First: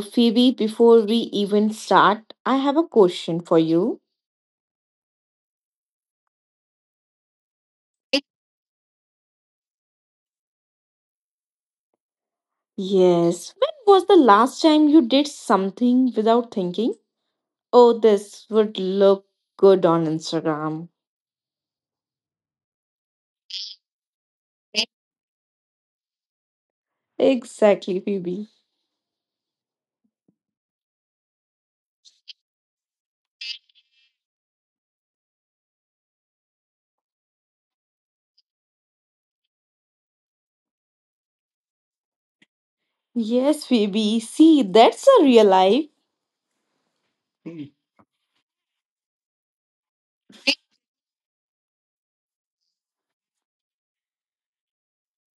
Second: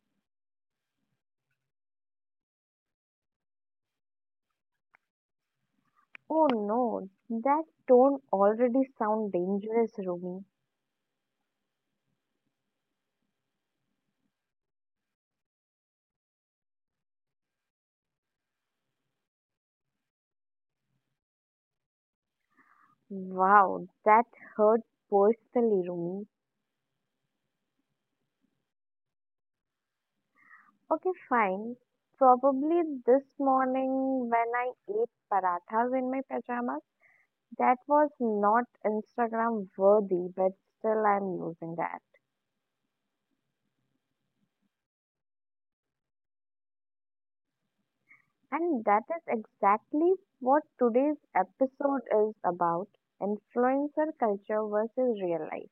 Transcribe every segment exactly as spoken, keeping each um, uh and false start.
Phoebe, before we even start, I have a question for you. Oh no, that tone already sound dangerous, Rumi. Yes, when was the last time you did something without thinking? Oh, this would look good on Instagram. Wow, that hurt personally, Rumi. Exactly, Phoebe. Okay, fine. Probably this morning when I ate parathas in my pajamas, that was not Instagram worthy, but still I'm using that. Yes, Phoebe. See, that's a real life. And that is exactly what today's episode is about, influencer culture versus real life.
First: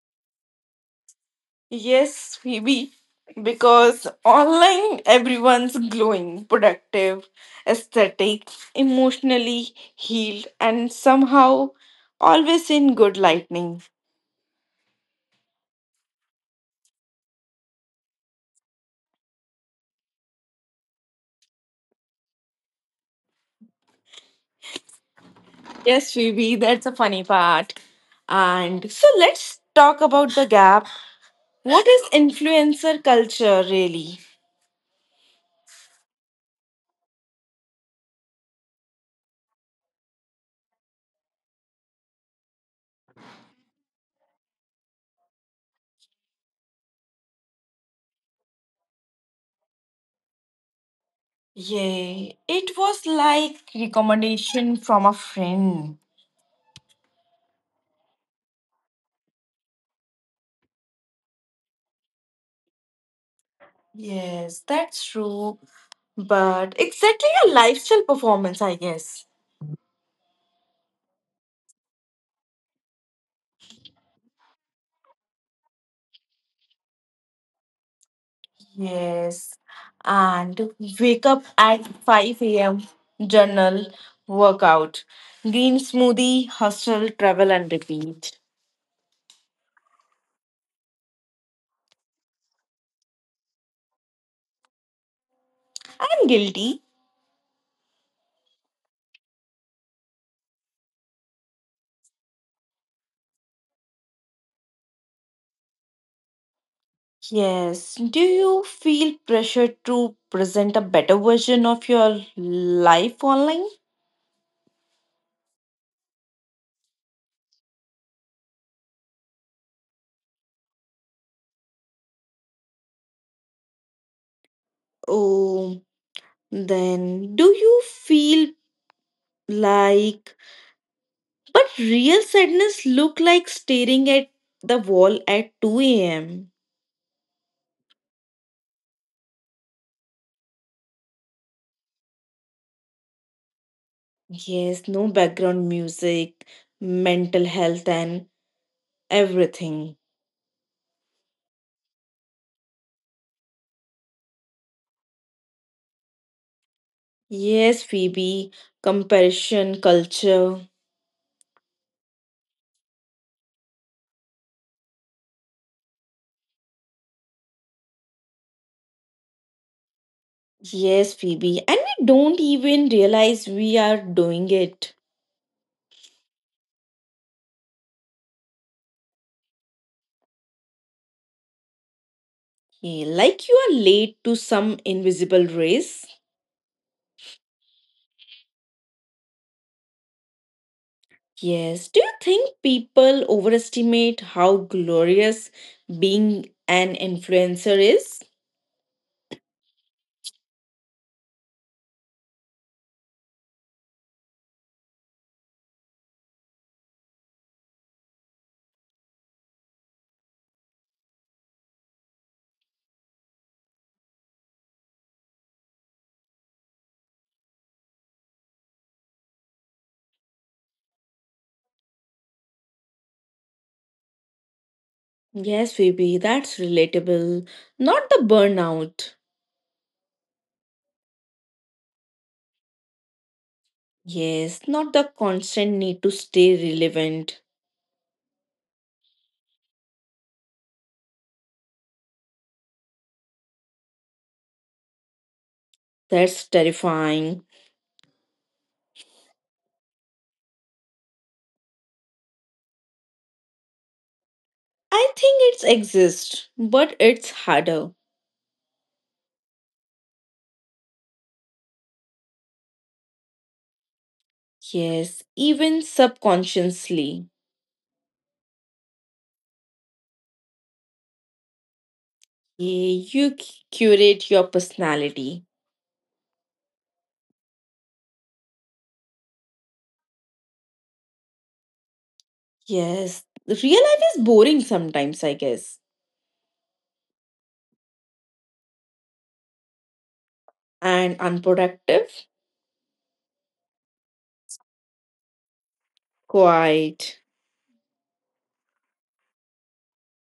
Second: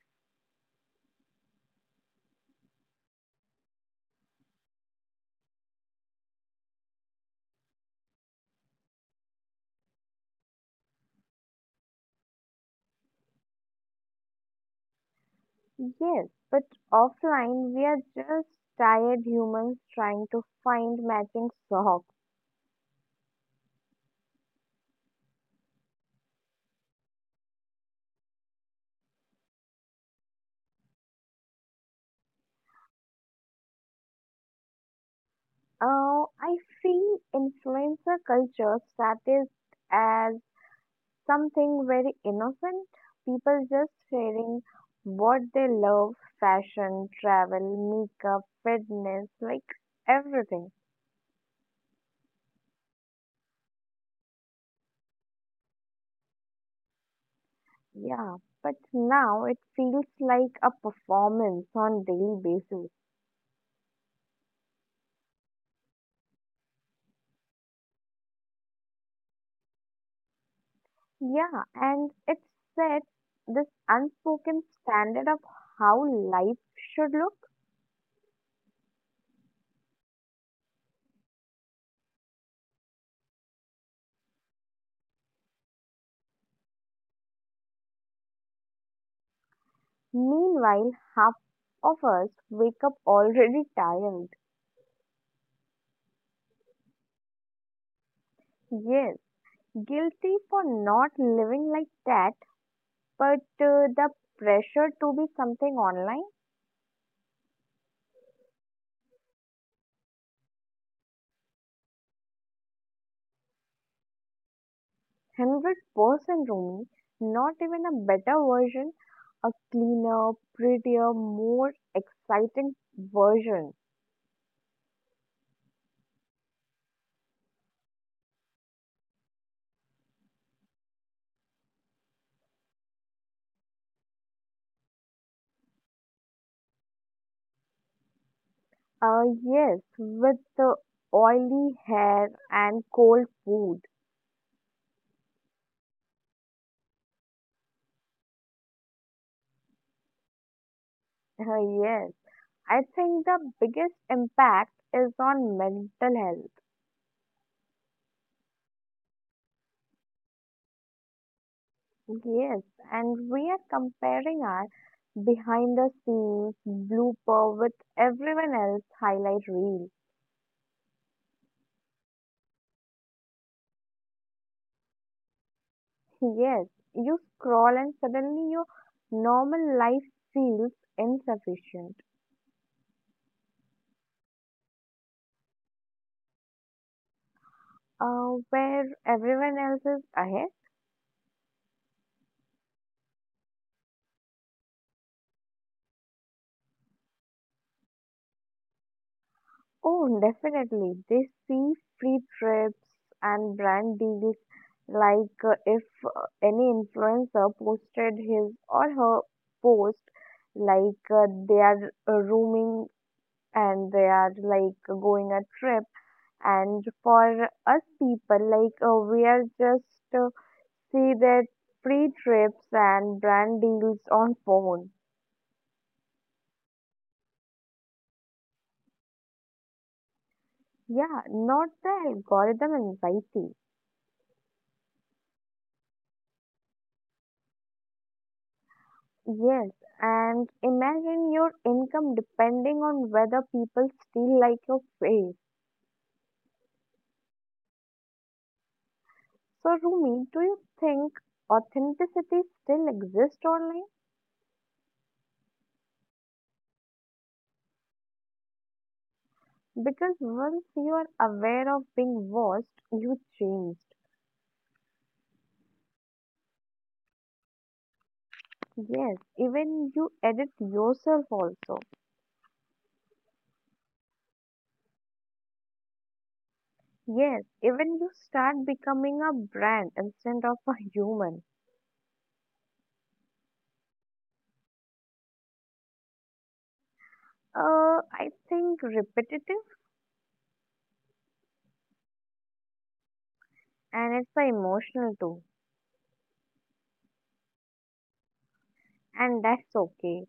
Yes, Phoebe, because online everyone's glowing, productive, aesthetic, emotionally healed, and somehow always in good lightning. Yes, but offline we are just tired humans trying to find matching socks. Yes, Phoebe, that's a funny part. And so let's talk about the gap. What is influencer culture really? Uh, I feel influencer culture started as something very innocent. People just sharing what they love, fashion, travel, makeup, fitness, like everything. Yay, it was like recommendation from a friend. Yeah, but now it feels like a performance on daily basis. Yes, that's true, but exactly a lifestyle performance, I guess. Yeah, and it sets this unspoken standard of how life should look. Yes. And wake up at five a m, journal, workout, green smoothie, hustle, travel, and repeat. Meanwhile, half of us wake up already tired. I'm guilty. Yes, guilty for not living like that, but uh, the pressure to be something online, Yes. Do you feel pressure to present a better version of your life online? one hundred percent Rumi, not even a better version, a cleaner, prettier, more exciting version. Oh, then do you feel like, but real sadness look like staring at the wall at two a m. Uh, yes, with the oily hair and cold food. Yes, no background music, mental health and everything. Uh, yes, I think the biggest impact is on mental health. Yes, Phoebe, comparison culture. Yes, and we are comparing our behind the scenes blooper with everyone else highlight reel. Yes, Phoebe, and we don't even realize we are doing it. Yes, you scroll and suddenly your normal life feels insufficient. Yeah, like you are late to some invisible race. Uh, where everyone else is ahead. Yes, do you think people overestimate how glorious being an influencer is? Oh, definitely. They see free trips and brand deals, like uh, if uh, any influencer posted his or her post, like uh, they are uh, rooming and they are like going a trip. And for us people, like uh, we are just uh, see their free trips and brand deals on phone. Yes, Phoebe, that's relatable. Not the burnout. Yeah, not the algorithm anxiety. Yes, not the constant need to stay relevant. Yes, and imagine your income depending on whether people still like your face. That's terrifying. So, Rumi, do you think authenticity still exists online? I think it exists, but it's harder. Because once you are aware of being watched, you changed. Yes, even subconsciously. Yes, even you edit yourself also. Yeah, you c- curate your personality. Yes, even you start becoming a brand instead of a human. Yes, real life is boring sometimes, I guess, Uh, I think repetitive and unproductive. and it's uh, emotional too, Quite. and that's okay.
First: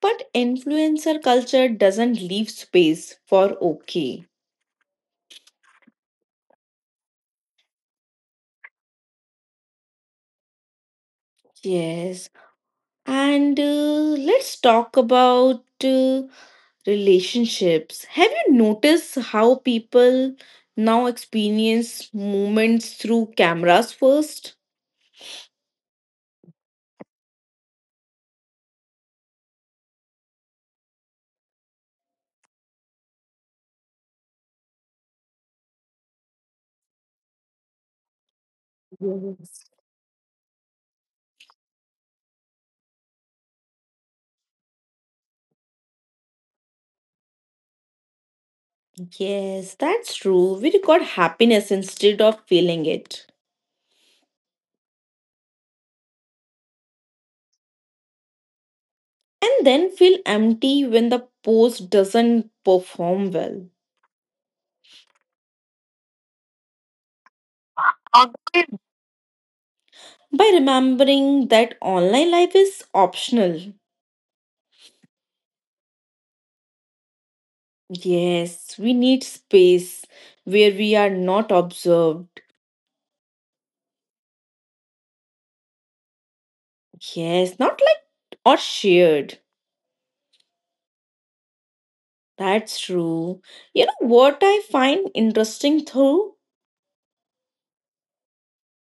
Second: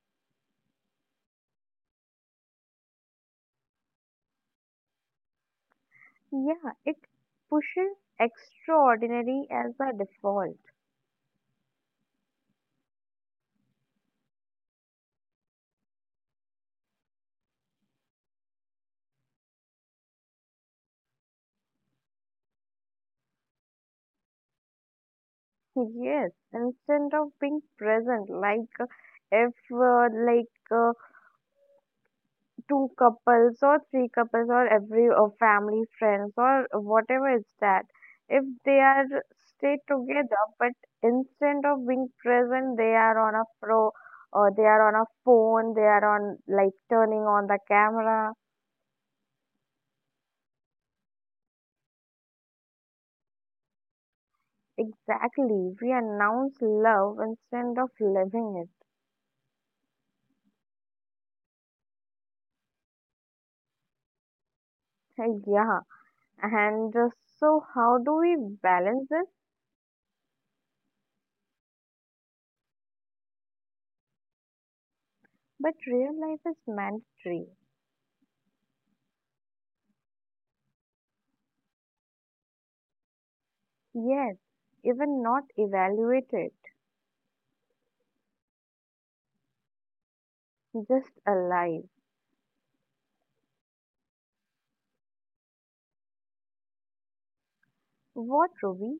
But influencer culture doesn't leave space for okay. Yeah, it pushes extraordinary as a default. Yes, and uh, let's talk about uh, relationships. Have you noticed how people now experience moments through cameras first? Yes, instead of being present, like uh, if uh, like uh, two couples or three couples or every uh, family friends or whatever is that, if they are stay together, but instead of being present, they are on a pro or they are on a phone, they are on like turning on the camera. Yes, that's true. We record happiness instead of feeling it, Exactly. We announce love instead of living it. and then feel empty when the post doesn't perform well. Yeah. And uh, so, how do we balance this? By remembering that online life is optional. But real life is mandatory. Yes, we need space where we are not observed. Yes. Even not evaluated, Yes, not liked or shared. just alive. That's true. You know what I find interesting though? What, Ruby?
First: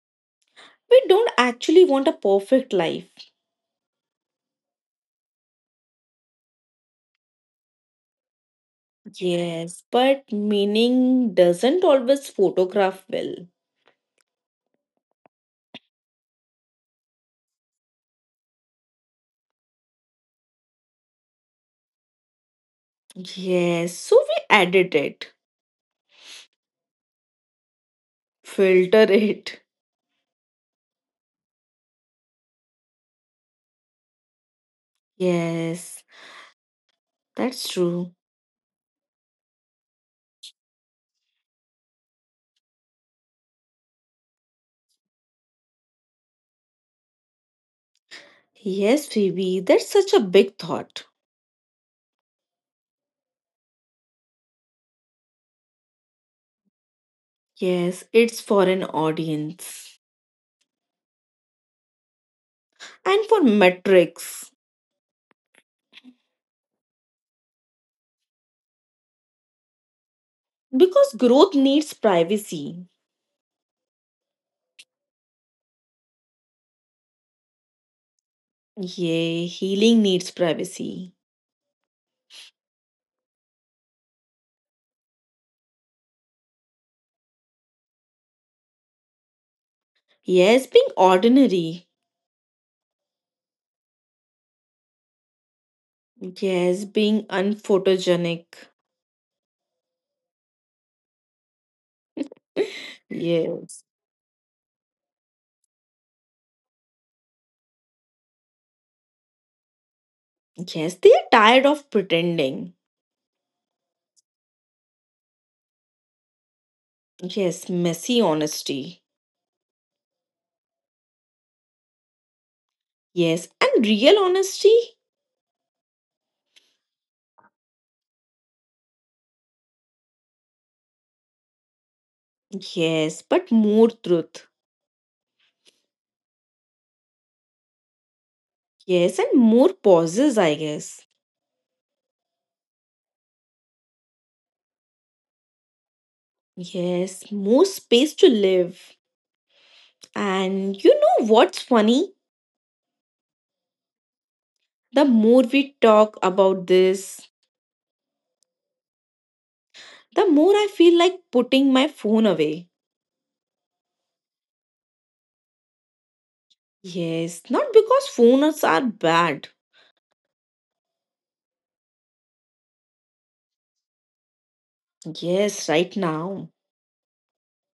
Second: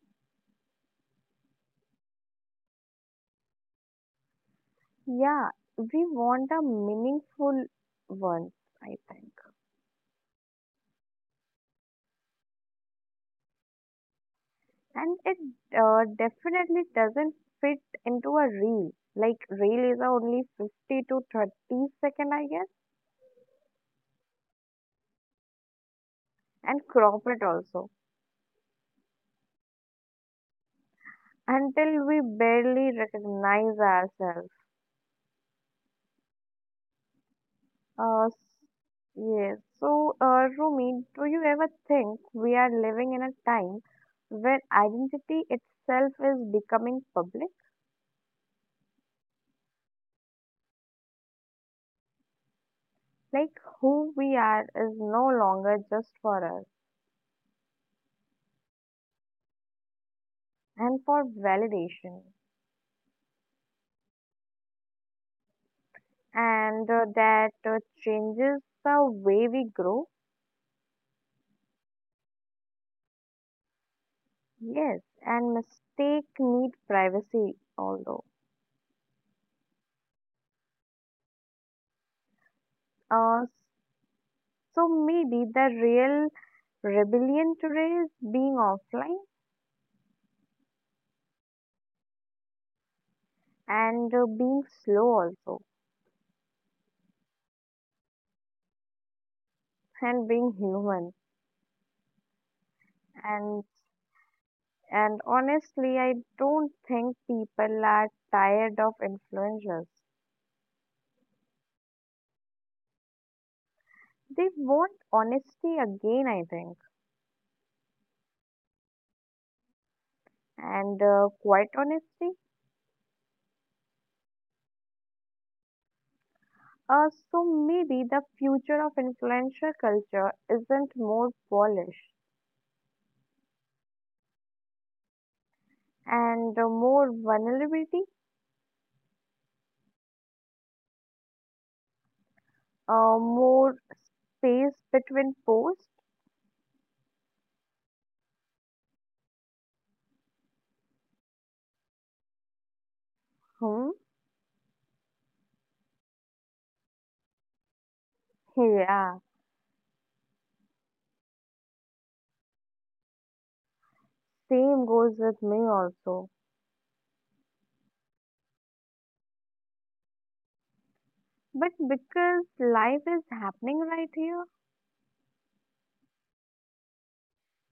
We don't actually want a perfect life. Yeah. We want a meaningful one, I think. Yes, but meaning doesn't always photograph well. And it uh, definitely doesn't fit into a reel. Like, reel is a only fifty to thirty second, I guess, Yes, so we edit it, and crop it also filter it. until we barely recognize ourselves. Yes, that's true. Uh, s- yes. So, uh, Rumi, do you ever think we are living in a time where identity itself is becoming public? Yes, Phoebe, that's such a big thought. Like who we are is no longer just for us Yes, it's for an audience. and for validation, And for metrics, and uh, that uh, changes the way we grow. because growth needs privacy. Yes, and mistake need privacy, although. Yay, healing needs privacy. Uh, So maybe the real rebellion today is being offline Yes, being ordinary. and uh, being slow also Yes, being unphotogenic. and being human. and Yes. and honestly I don't think people are tired of influencers. Yes, they are tired of pretending. They want honesty again, I think, Yes, messy honesty. and uh, quite honesty. Yes, and real honesty. Uh, so maybe the future of influencer culture isn't more polish Yes, but more truth. and uh, more vulnerability. Yes, and more pauses, I guess. Uh, more space between posts? Yes, more space to live. And you know what's funny? Hmm. The more we talk about this, Yeah, the more I feel like putting my phone away. same goes with me also. Yes, not because phones are bad. But because life is happening right here, Yes, right now.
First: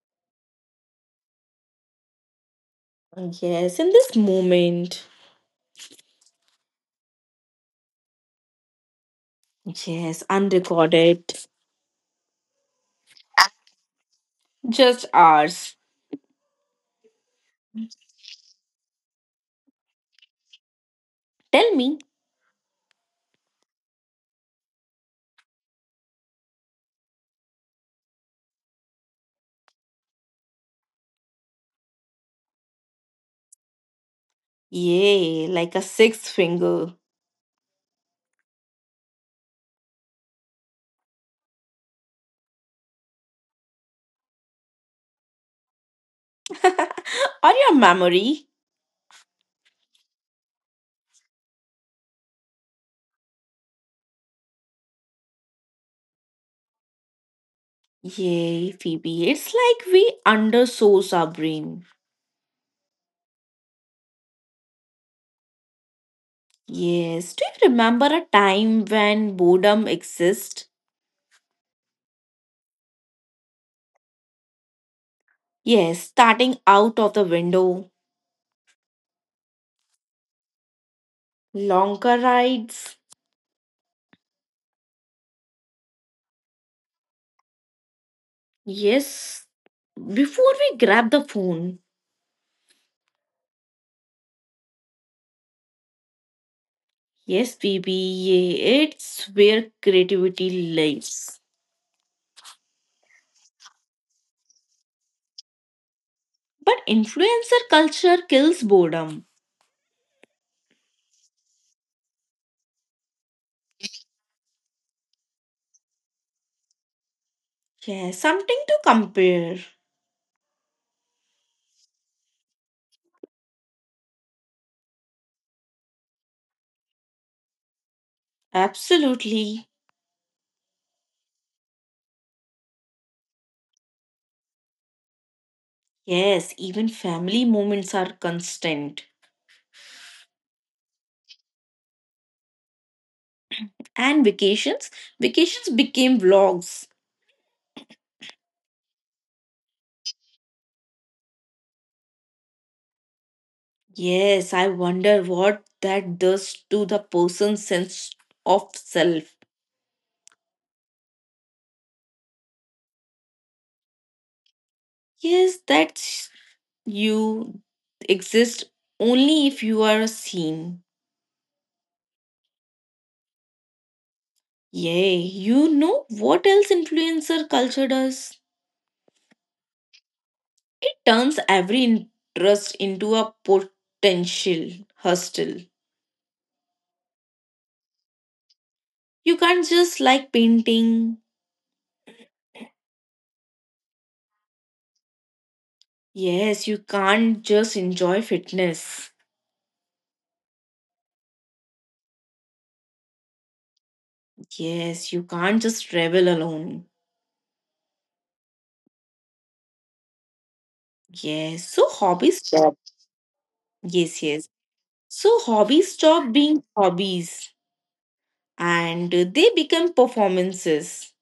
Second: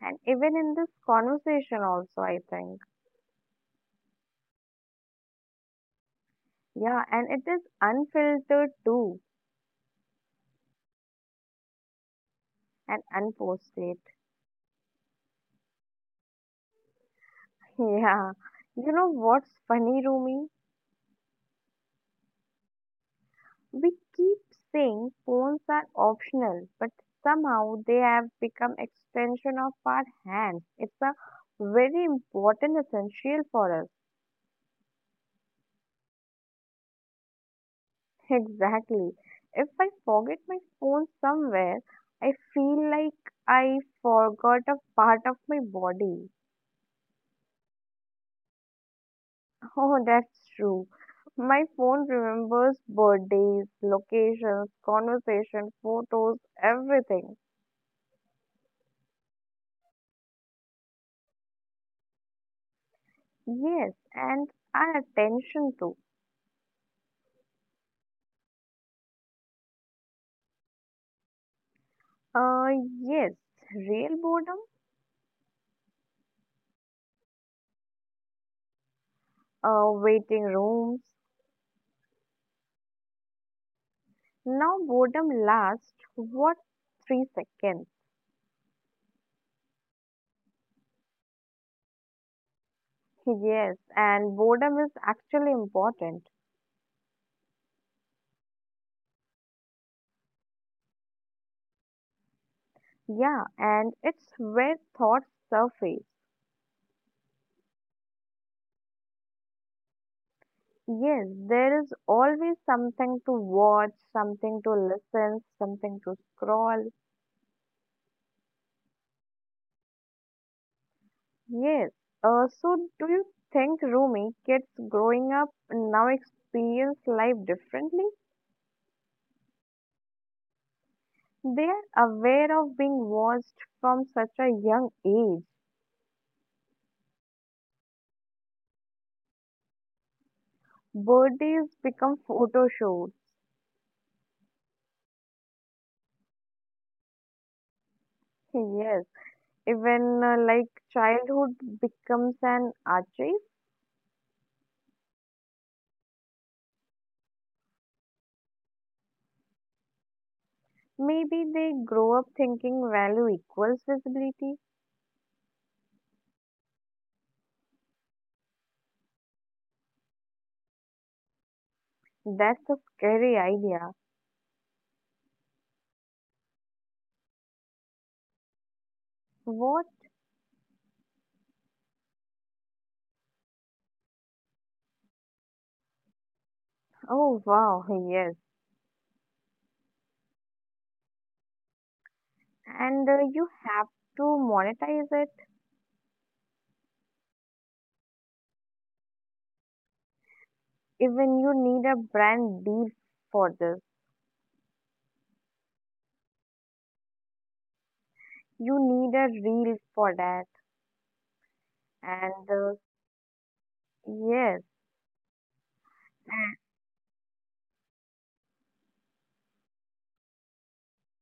and even in this conversation also, I think. Yes, in this moment. Yeah, and it is unfiltered too, Yes, unrecorded. and unposted. Just ours. Yeah. You know what's funny, Rumi? Tell me. We keep saying phones are optional, but somehow they have become extension of our hands. It's a very important essential for us. Yay, like a sixth finger. Exactly. If I forget my phone somewhere, I feel like I forgot a part of my body. Or your memory. Oh, that's true. My phone remembers birthdays, locations, conversation, photos, everything. Yay, Phoebe. It's like we undersource our brain. Yes, and our attention too. Yes. Do you remember a time when boredom exists? Uh, yes, real boredom, Yes, starting out of the window, uh, waiting rooms. longer rides. Now boredom lasts what, three seconds. Yes, before we grab the phone. Yes, and boredom is actually important. Yes, Phoebe, yeah, it's where creativity lives. Yeah, and it's where thoughts surface. But influencer culture kills boredom. Yes, there is always something to watch, something to listen, something to scroll. Yes, something to compare. Yes. Uh, so do you think, Rumi, kids growing up now experience life differently? Absolutely. They are aware of being watched from such a young age. Yes, even family moments are constant. Birthdays become photo shoots. And vacations, vacations became vlogs. Yes, even uh, like childhood becomes an archive. Yes, I wonder what that does to the person's sense of self. Maybe they grow up thinking value equals visibility. Yes, that's you exist only if you are seen. That's a scary idea. Yay, you know what else influencer culture does? What? It turns every interest into a potential hustle. Oh wow, yes. You can't just like painting. And uh, You have to monetize it. Yes, you can't just enjoy fitness. Even you need a brand deal for this. Yes, you can't just travel alone. You need a reel for that. Yes, so hobbies. And uh, Yes, yes. Yes. So hobbies stop being hobbies and they become performances,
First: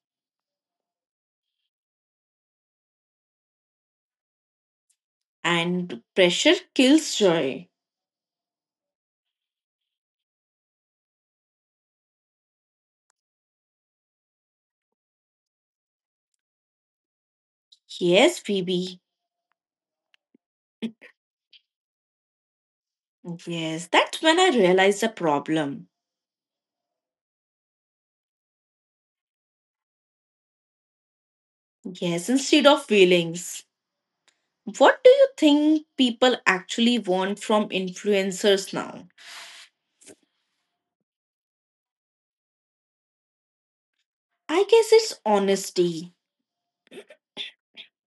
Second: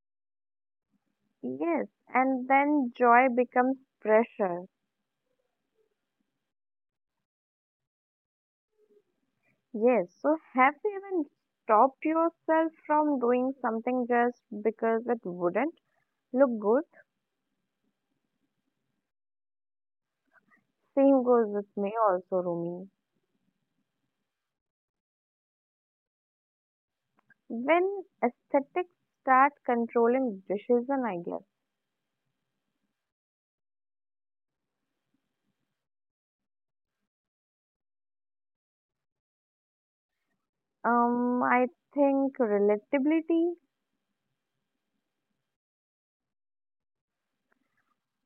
Yes, and then joy becomes pressure. and pressure kills joy. Yes, so have you even stopped yourself from doing something just because it wouldn't look good? Yes, Phoebe. Same goes with me also, Rumi. Yes, that's when I realized the problem. When aesthetics start controlling decision, I guess. Yes, instead of feelings. What do you think people actually want from influencers now? Um, I think relatability I guess it's honesty.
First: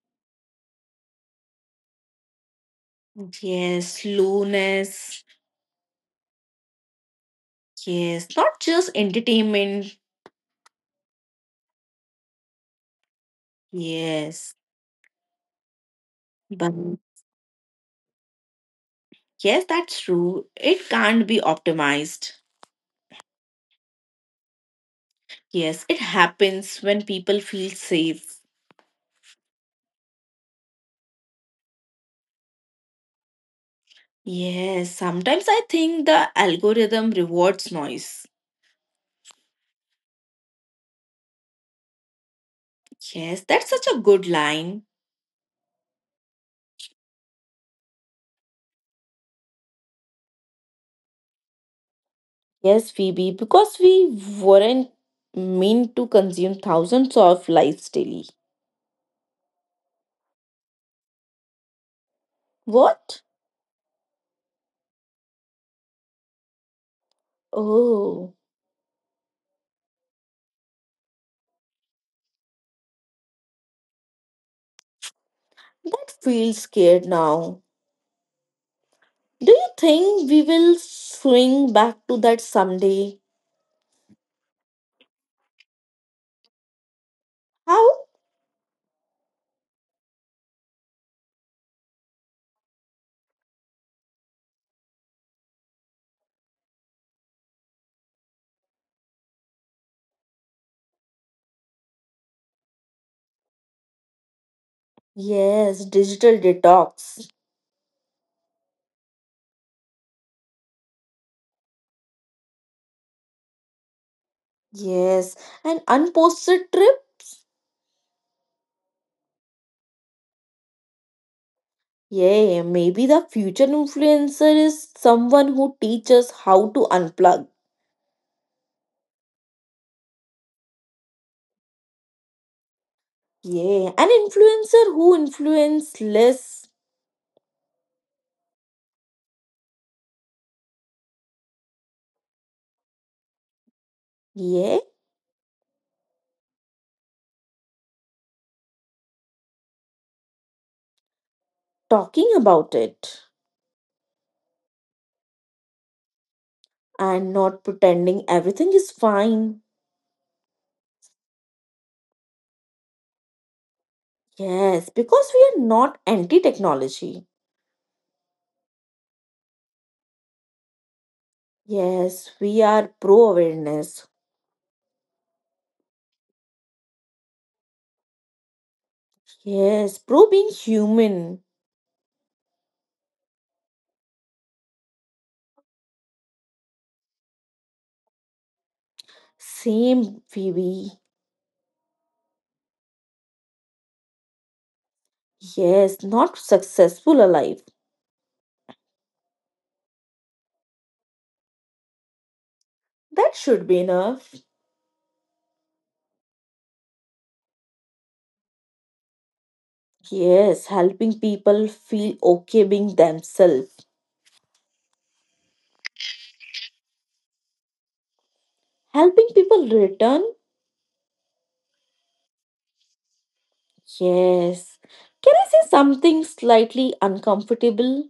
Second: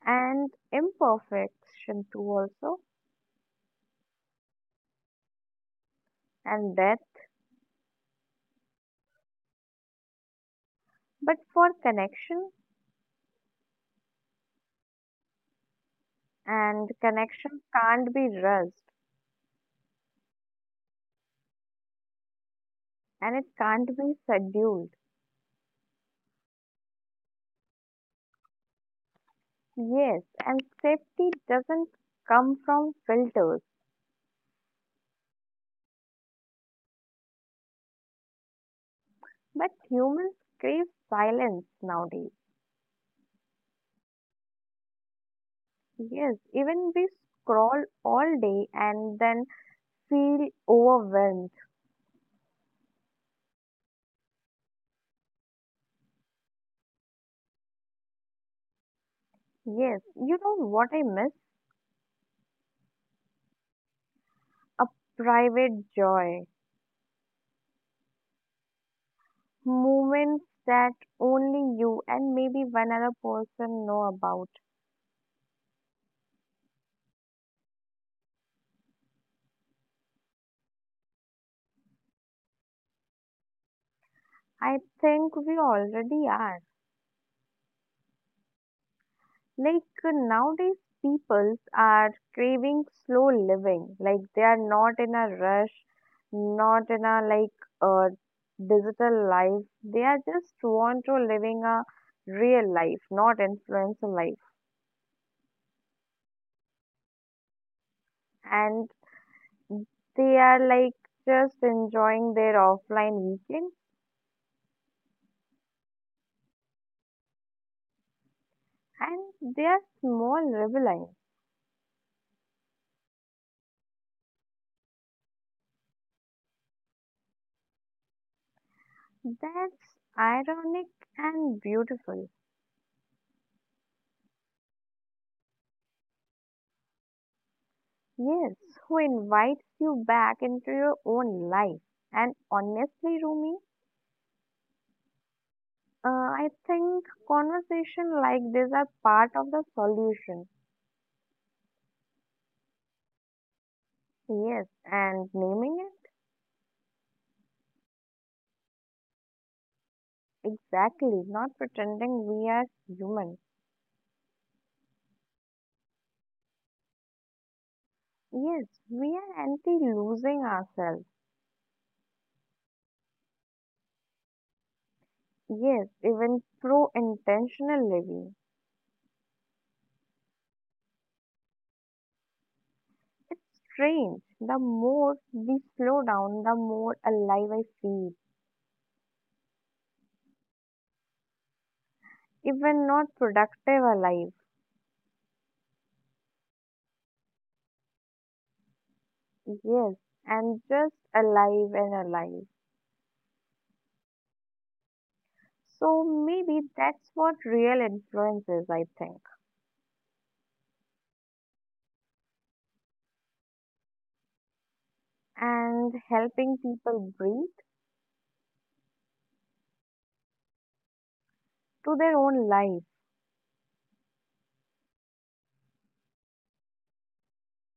and imperfection too also, Yes, slowness. and death, Yes, not just entertainment. but for connection, Yes, but and connection can't be rushed yes, that's true. It can't be optimized. and it can't be scheduled. Yes, it happens when people feel safe. Yes, and safety doesn't come from filters, Yes, sometimes I think the algorithm rewards noise. but humans crave silence nowadays. Yes, that's such a good line. Yes, even we scroll all day and then feel overwhelmed. Yes, Phoebe, because we weren't meant to consume thousands of lives daily. Yes, you know what I miss? What? A private joy. Oh, Moments that only you and maybe one other person know about. that feels scared now. Do you think we will swing back to that someday? I think we already are. How? Like uh, nowadays, people are craving slow living. Like they are not in a rush, not in a like uh, digital life. They are just want to living a real life, not influencer life. Yes, digital detox. And they are like just enjoying their offline weekends. Yes, an unposted trip? And they are small rebellions. Yeah, maybe the future influencer is someone who teaches how to unplug. That's ironic and beautiful. Yeah, an influencer who influence less. Yes, who invites you back into your own life. And honestly, Rumi, Yeah, uh, I think conversation like this are part of the solution. talking about it Yes, and naming it and not pretending everything is fine. exactly, not pretending we are human. Yes, because we are not anti technology. Yes, we are anti losing ourselves. Yes, we are pro awareness. Yes, even pro intentional living. Yes, pro being human. It's strange. The more we slow down, the more alive I feel. Same, Phoebe. Even not productive alive. Yes, not successful alive. Yes, and just alive and alive. That should be enough. So maybe that's what real influence is, I think. Yes, helping people feel okay being themselves. And helping people breathe Helping people return? to their own life. Yes. Can I say something slightly uncomfortable?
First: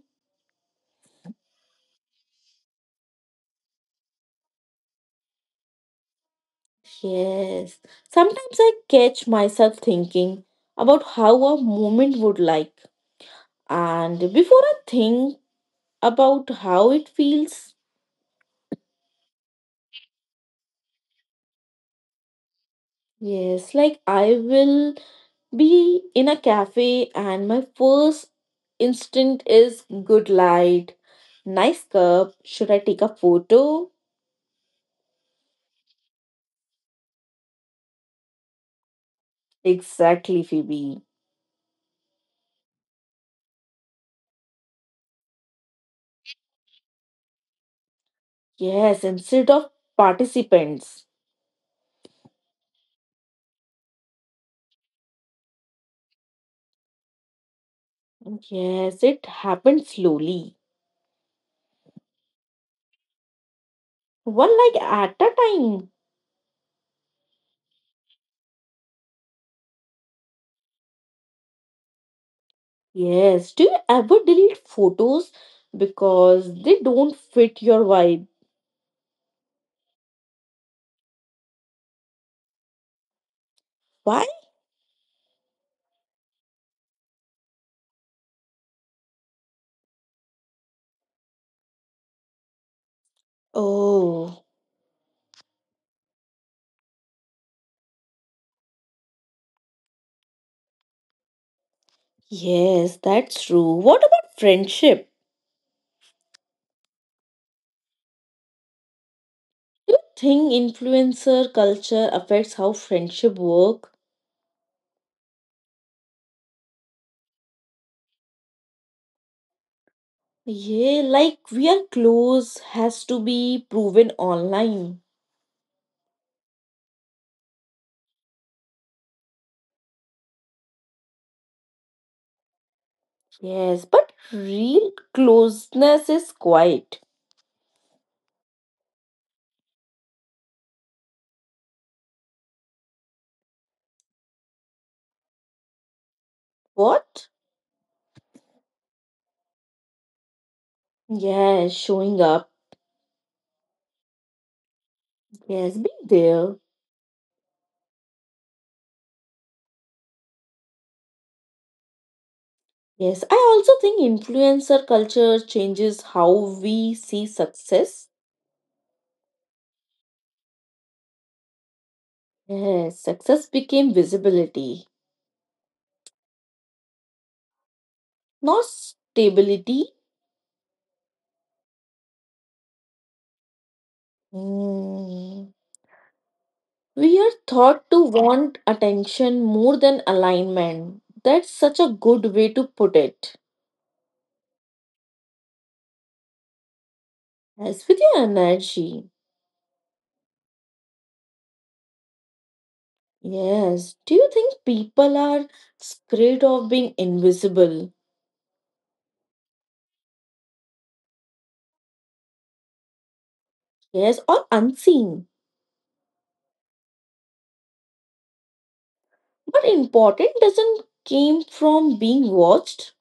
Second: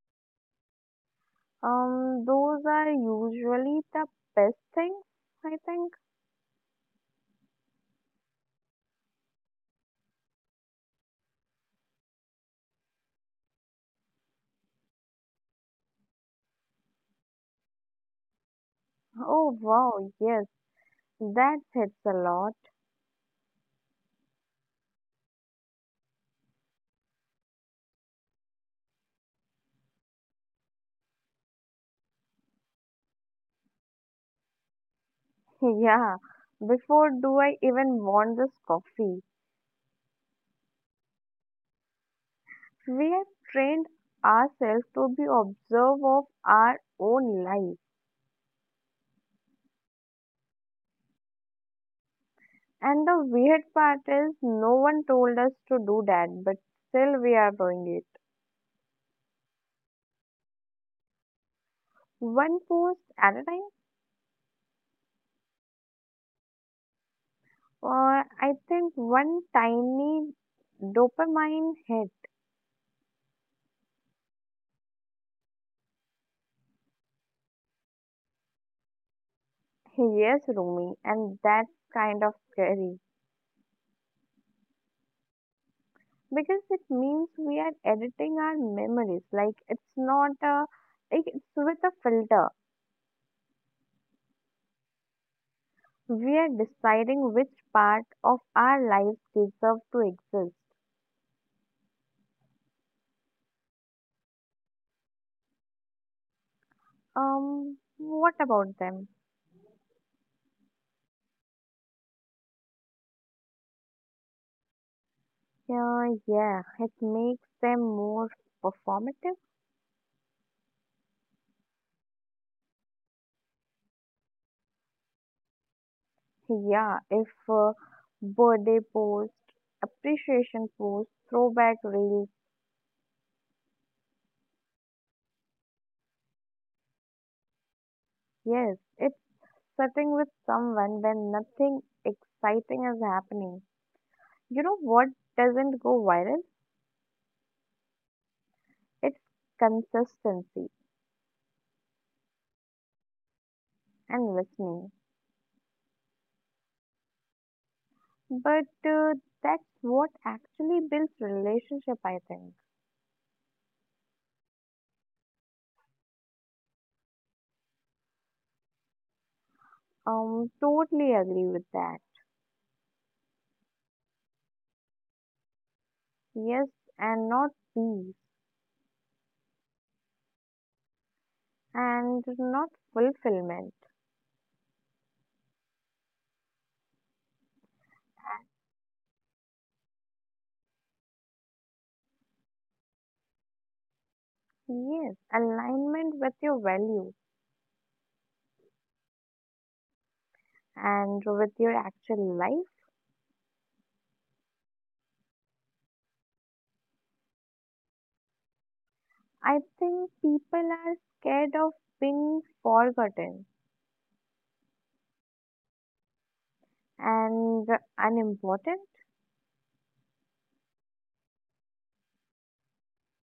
Um, those are usually the best things, I think. Yes. Sometimes I catch myself thinking about how a moment would like. And before I think about how it feels, Oh wow, yes, that hits a lot. yes, like I will be in a cafe and my first instinct is good light, nice cup, should I take a photo? Yeah, before do I even want this coffee? Exactly, Phoebe. We have trained ourselves to be observe of our own life. Yes, instead of participants. And the weird part is, no one told us to do that, but still we are doing it. Yes, it happened slowly, One post at a time. one like at a time. Uh, I think one tiny dopamine hit. Yes, do you ever delete photos because they don't fit your vibe? Yes, Rumi, and that's kind of scary Why? because it means we are editing our memories. Like it's not a, like it's with a filter. Oh, We are deciding which part of our lives deserve to exist. yes, that's true. What about friendship? Um, what about them? Think influencer culture affects how friendship work? Yeah, yeah, it makes them more performative. Yeah, like we are close has to be proven online. Yeah, if uh, Birthday post, appreciation post, throwback reels, Yes, but real closeness is quiet. yes, it's sitting with someone when nothing exciting is happening. You know what doesn't go viral? What? It's consistency Yes, showing up. and listening. Yes, be there. But uh, That's what actually builds relationship, I think. Yes, I also think influencer culture changes how we see success. Um, totally agree with that. Yes, success became visibility, Yes, and not be. not stability. And not fulfillment. Hmm. We are taught to want attention more than alignment. That's such a good way to put it. Yes, alignment with your value As with your energy, and with your actual life. yes. Do you think people are scared of being invisible? I think people are scared of being forgotten Yes, or unseen. and unimportant. But important doesn't came from being watched.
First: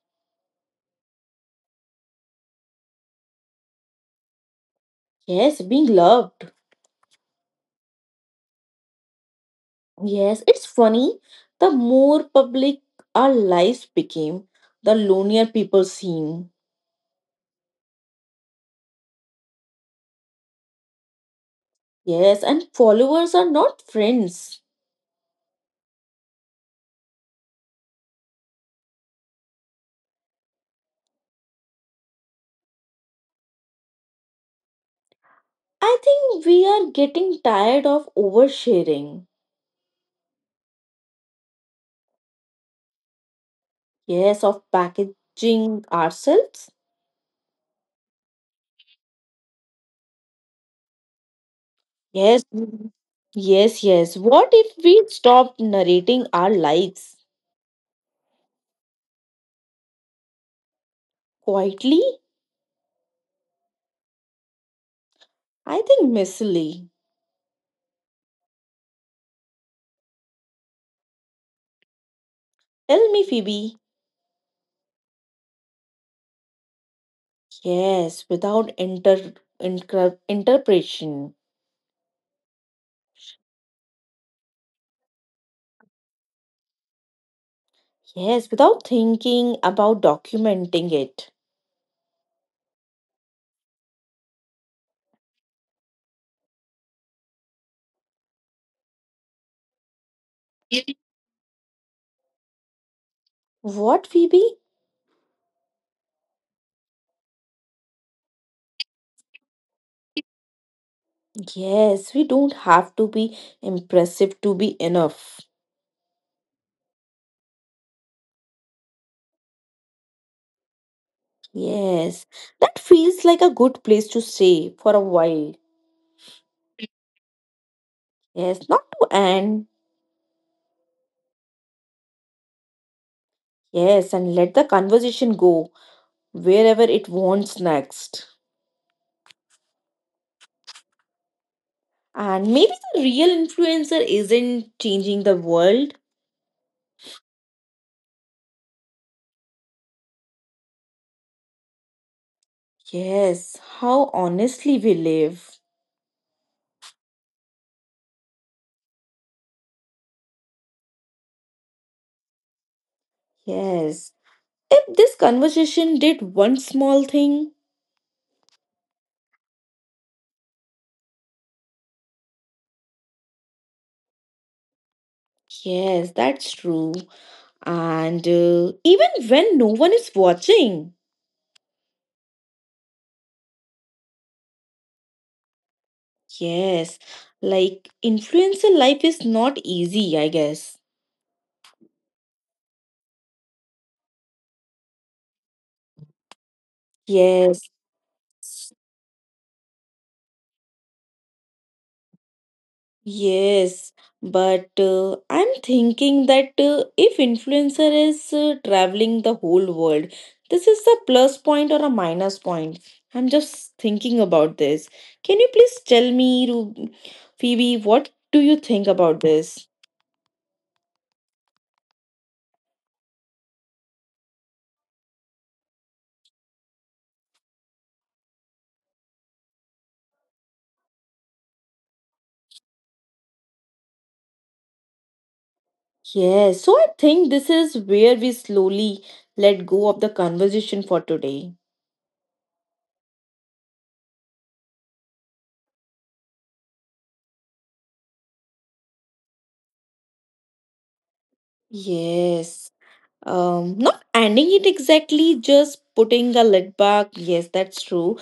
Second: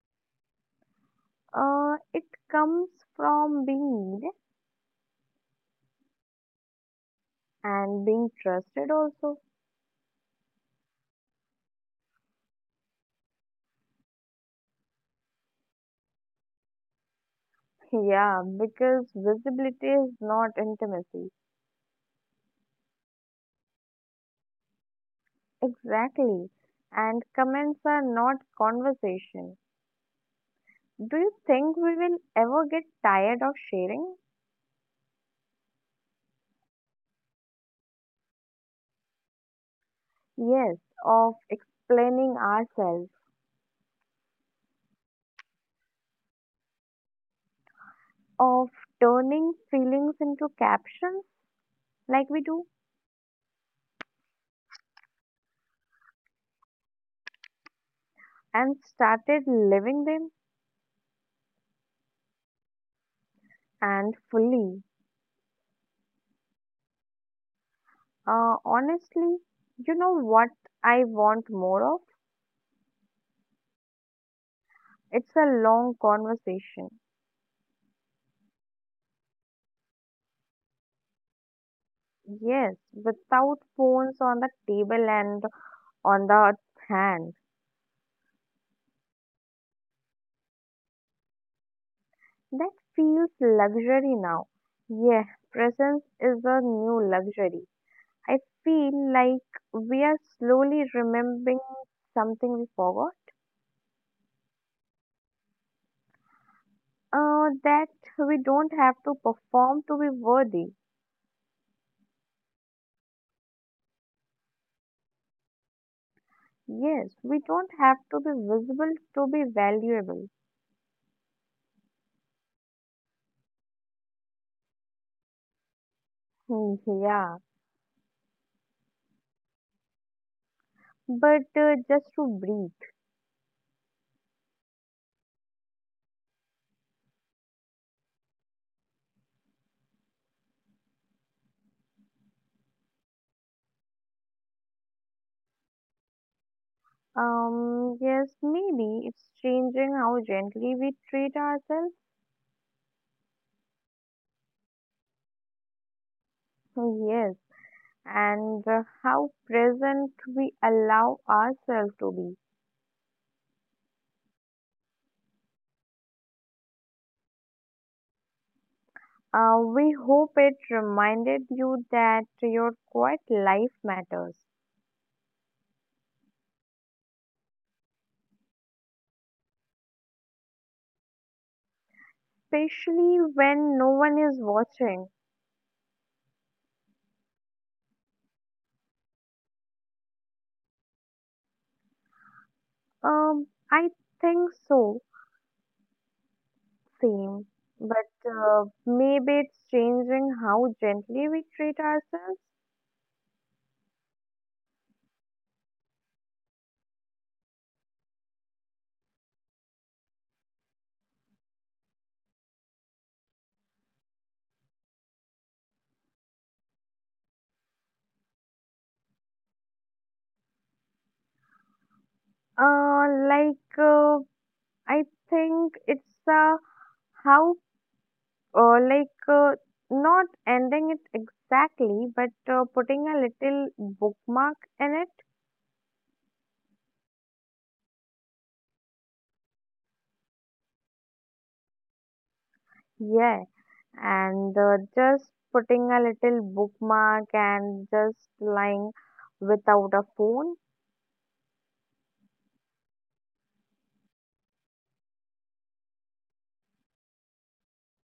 Uh, it comes from being needed Yes, being loved. and being trusted also. Yes, it's funny. The more public our lives became, the lonelier people seem. Yeah, because visibility is not intimacy. Yes, and followers are not friends. Exactly. And comments are not conversation. Do you think we will ever get tired of sharing? I think we are getting tired of oversharing. Yes, of explaining ourselves, Yes, of packaging ourselves. of turning feelings into captions like Yes. we do, Mhm. Yes, yes. What if we stopped narrating our lives and started living them quietly? and fully. I think messily. Uh, honestly, you know what I want more of? Tell me, Phoebe. It's a long conversation. Yes, without inter, inter interpretation. Yes, without phones on the table and on the hand. Yes, without thinking about documenting it. That feels luxury now. Yeah, presence is a new luxury. I feel like we are slowly remembering something we forgot. What, Phoebe? Uh, that we don't have to perform to be worthy. Yes, we don't have to be impressive to be enough. Yes, we don't have to be visible to be valuable. Yes, that feels like a good place to stay for a while. Hmm. Yeah, Yes, not to end. but uh, just to breathe. Yes, and let the conversation go wherever it wants next. And maybe the real influencer isn't changing the world. Um, yes, maybe it's changing how gently we treat ourselves. Yes, how honestly we live. Yes, and uh, how present we allow ourselves to be. Yes, if this conversation did one small thing. Uh, we hope it reminded you that your quiet life matters, Yes, that's true. And uh, even when no one is watching. especially when no one is watching. Yes, like influencer life is not easy, I guess. Um, I think so, Yes, same. But uh, maybe it's changing how gently we treat ourselves. yes, but uh, I'm thinking that uh, if influencer is uh, traveling the whole world, this is a plus point or a minus point. I'm just thinking about this. Can you please tell me, Ru- Phoebe, what do you think about this? Uh, like uh, I think it's uh, how uh, like uh, not ending it exactly, but uh, putting a little bookmark in it. Yes, so I think this is where we slowly let go of the conversation for today. Yeah, and uh, Just putting a little bookmark and just lying without a phone. Yes. Um, not ending it exactly, just putting the lid back. Yes, that's true.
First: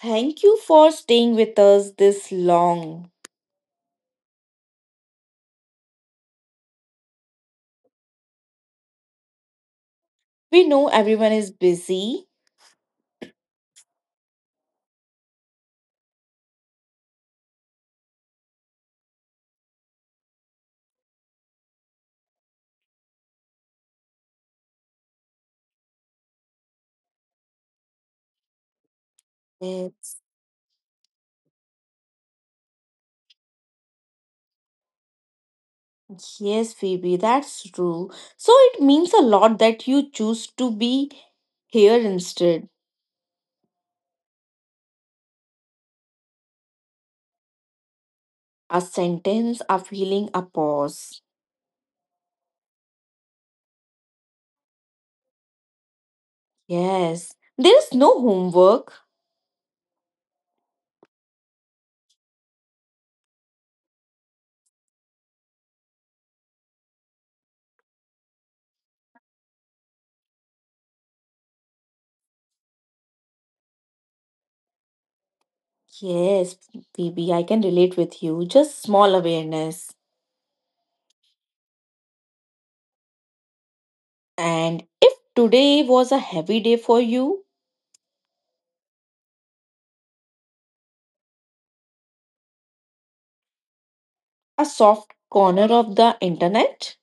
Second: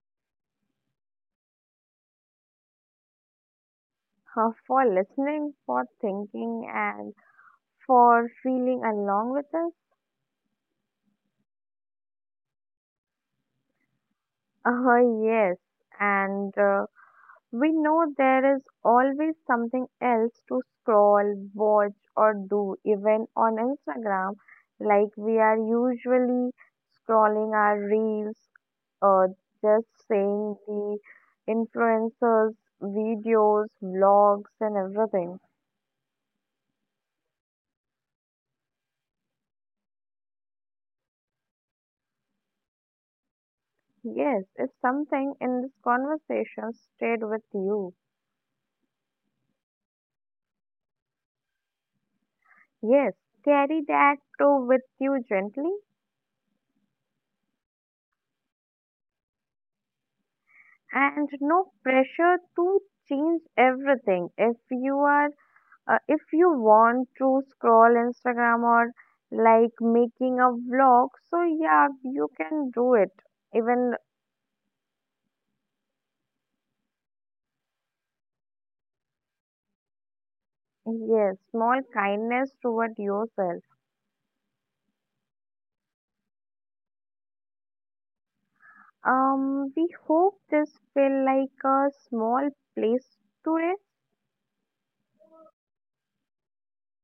Thank you for staying with us this long. Uh, for listening, for thinking, and for feeling along with us. We know everyone is busy. Uh, yes, and uh, We know there is always something else to scroll, watch, or do, even on Instagram. Like we are usually scrolling our reels, uh, just Yes, seeing the influencers, videos, vlogs, and everything. yes, Phoebe, that's true. So it means a lot that you choose to be here instead. Yes, if something in this conversation stayed with you, A sentence, a feeling, a pause. yes, carry that too with you gently. Yes, there is no homework. And no pressure to change everything if you are uh, if you want to scroll instagram or like making a vlog, so yeah you can do it even. Yes, Phoebe, I can relate with you. Just small awareness. Yes, small kindness toward yourself. And if today was a heavy day for you, Um we hope this feel like a small place to rest, a soft corner of the internet,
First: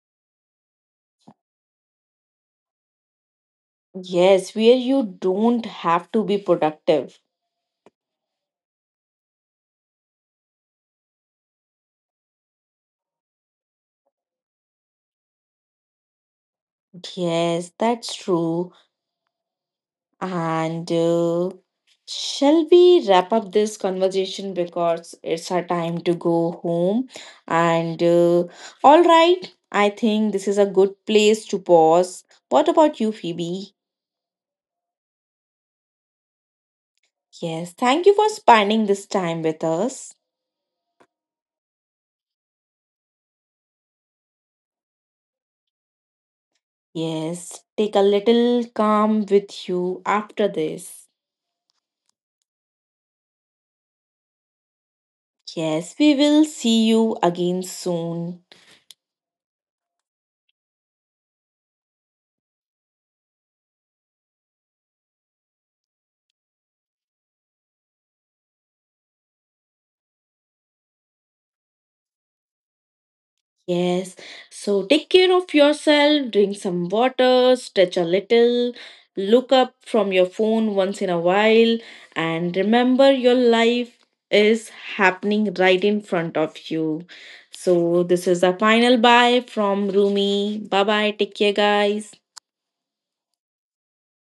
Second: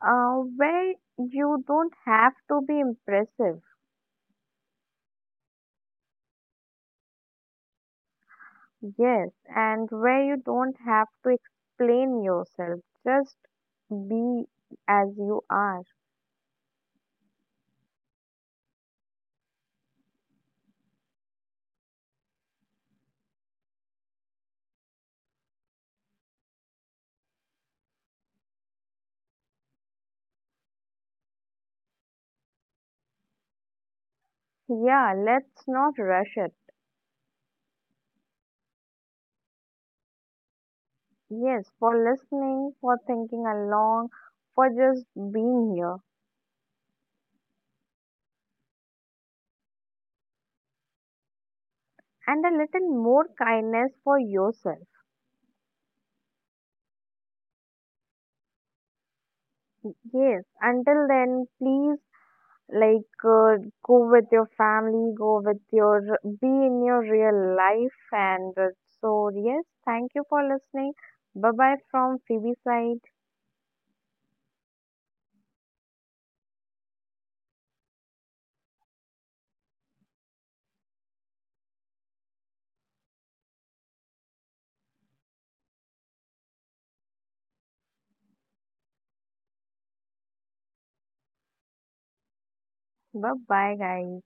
uh, where you don't have to be impressive. yes, where you don't have to be productive. Yes, and where you don't have to explain yourself, just be as you are. Yes, that's true. And uh, shall we wrap up this conversation because it's our time to go home? And uh, all right, I think this is a good place to pause. What about you, Phoebe? Yeah, let's not rush it. Yes, thank you for spending this time with us. Yes, for listening, for thinking along, for just being here, Yes, take a little calm with you after this. and a little more kindness for yourself. Yes, we will see you again soon. Yes, until then, please like uh, go with your family, go with your be in your real life, and uh, so yes, thank you for listening. Bye bye from Phoebe side. Yes, so take care of yourself, drink some water, stretch a little, look up from your phone once in a while, and remember your life is happening right in front of you. So, this is the final bye from Rumi. Bye bye, take care, guys. Bye bye, guys.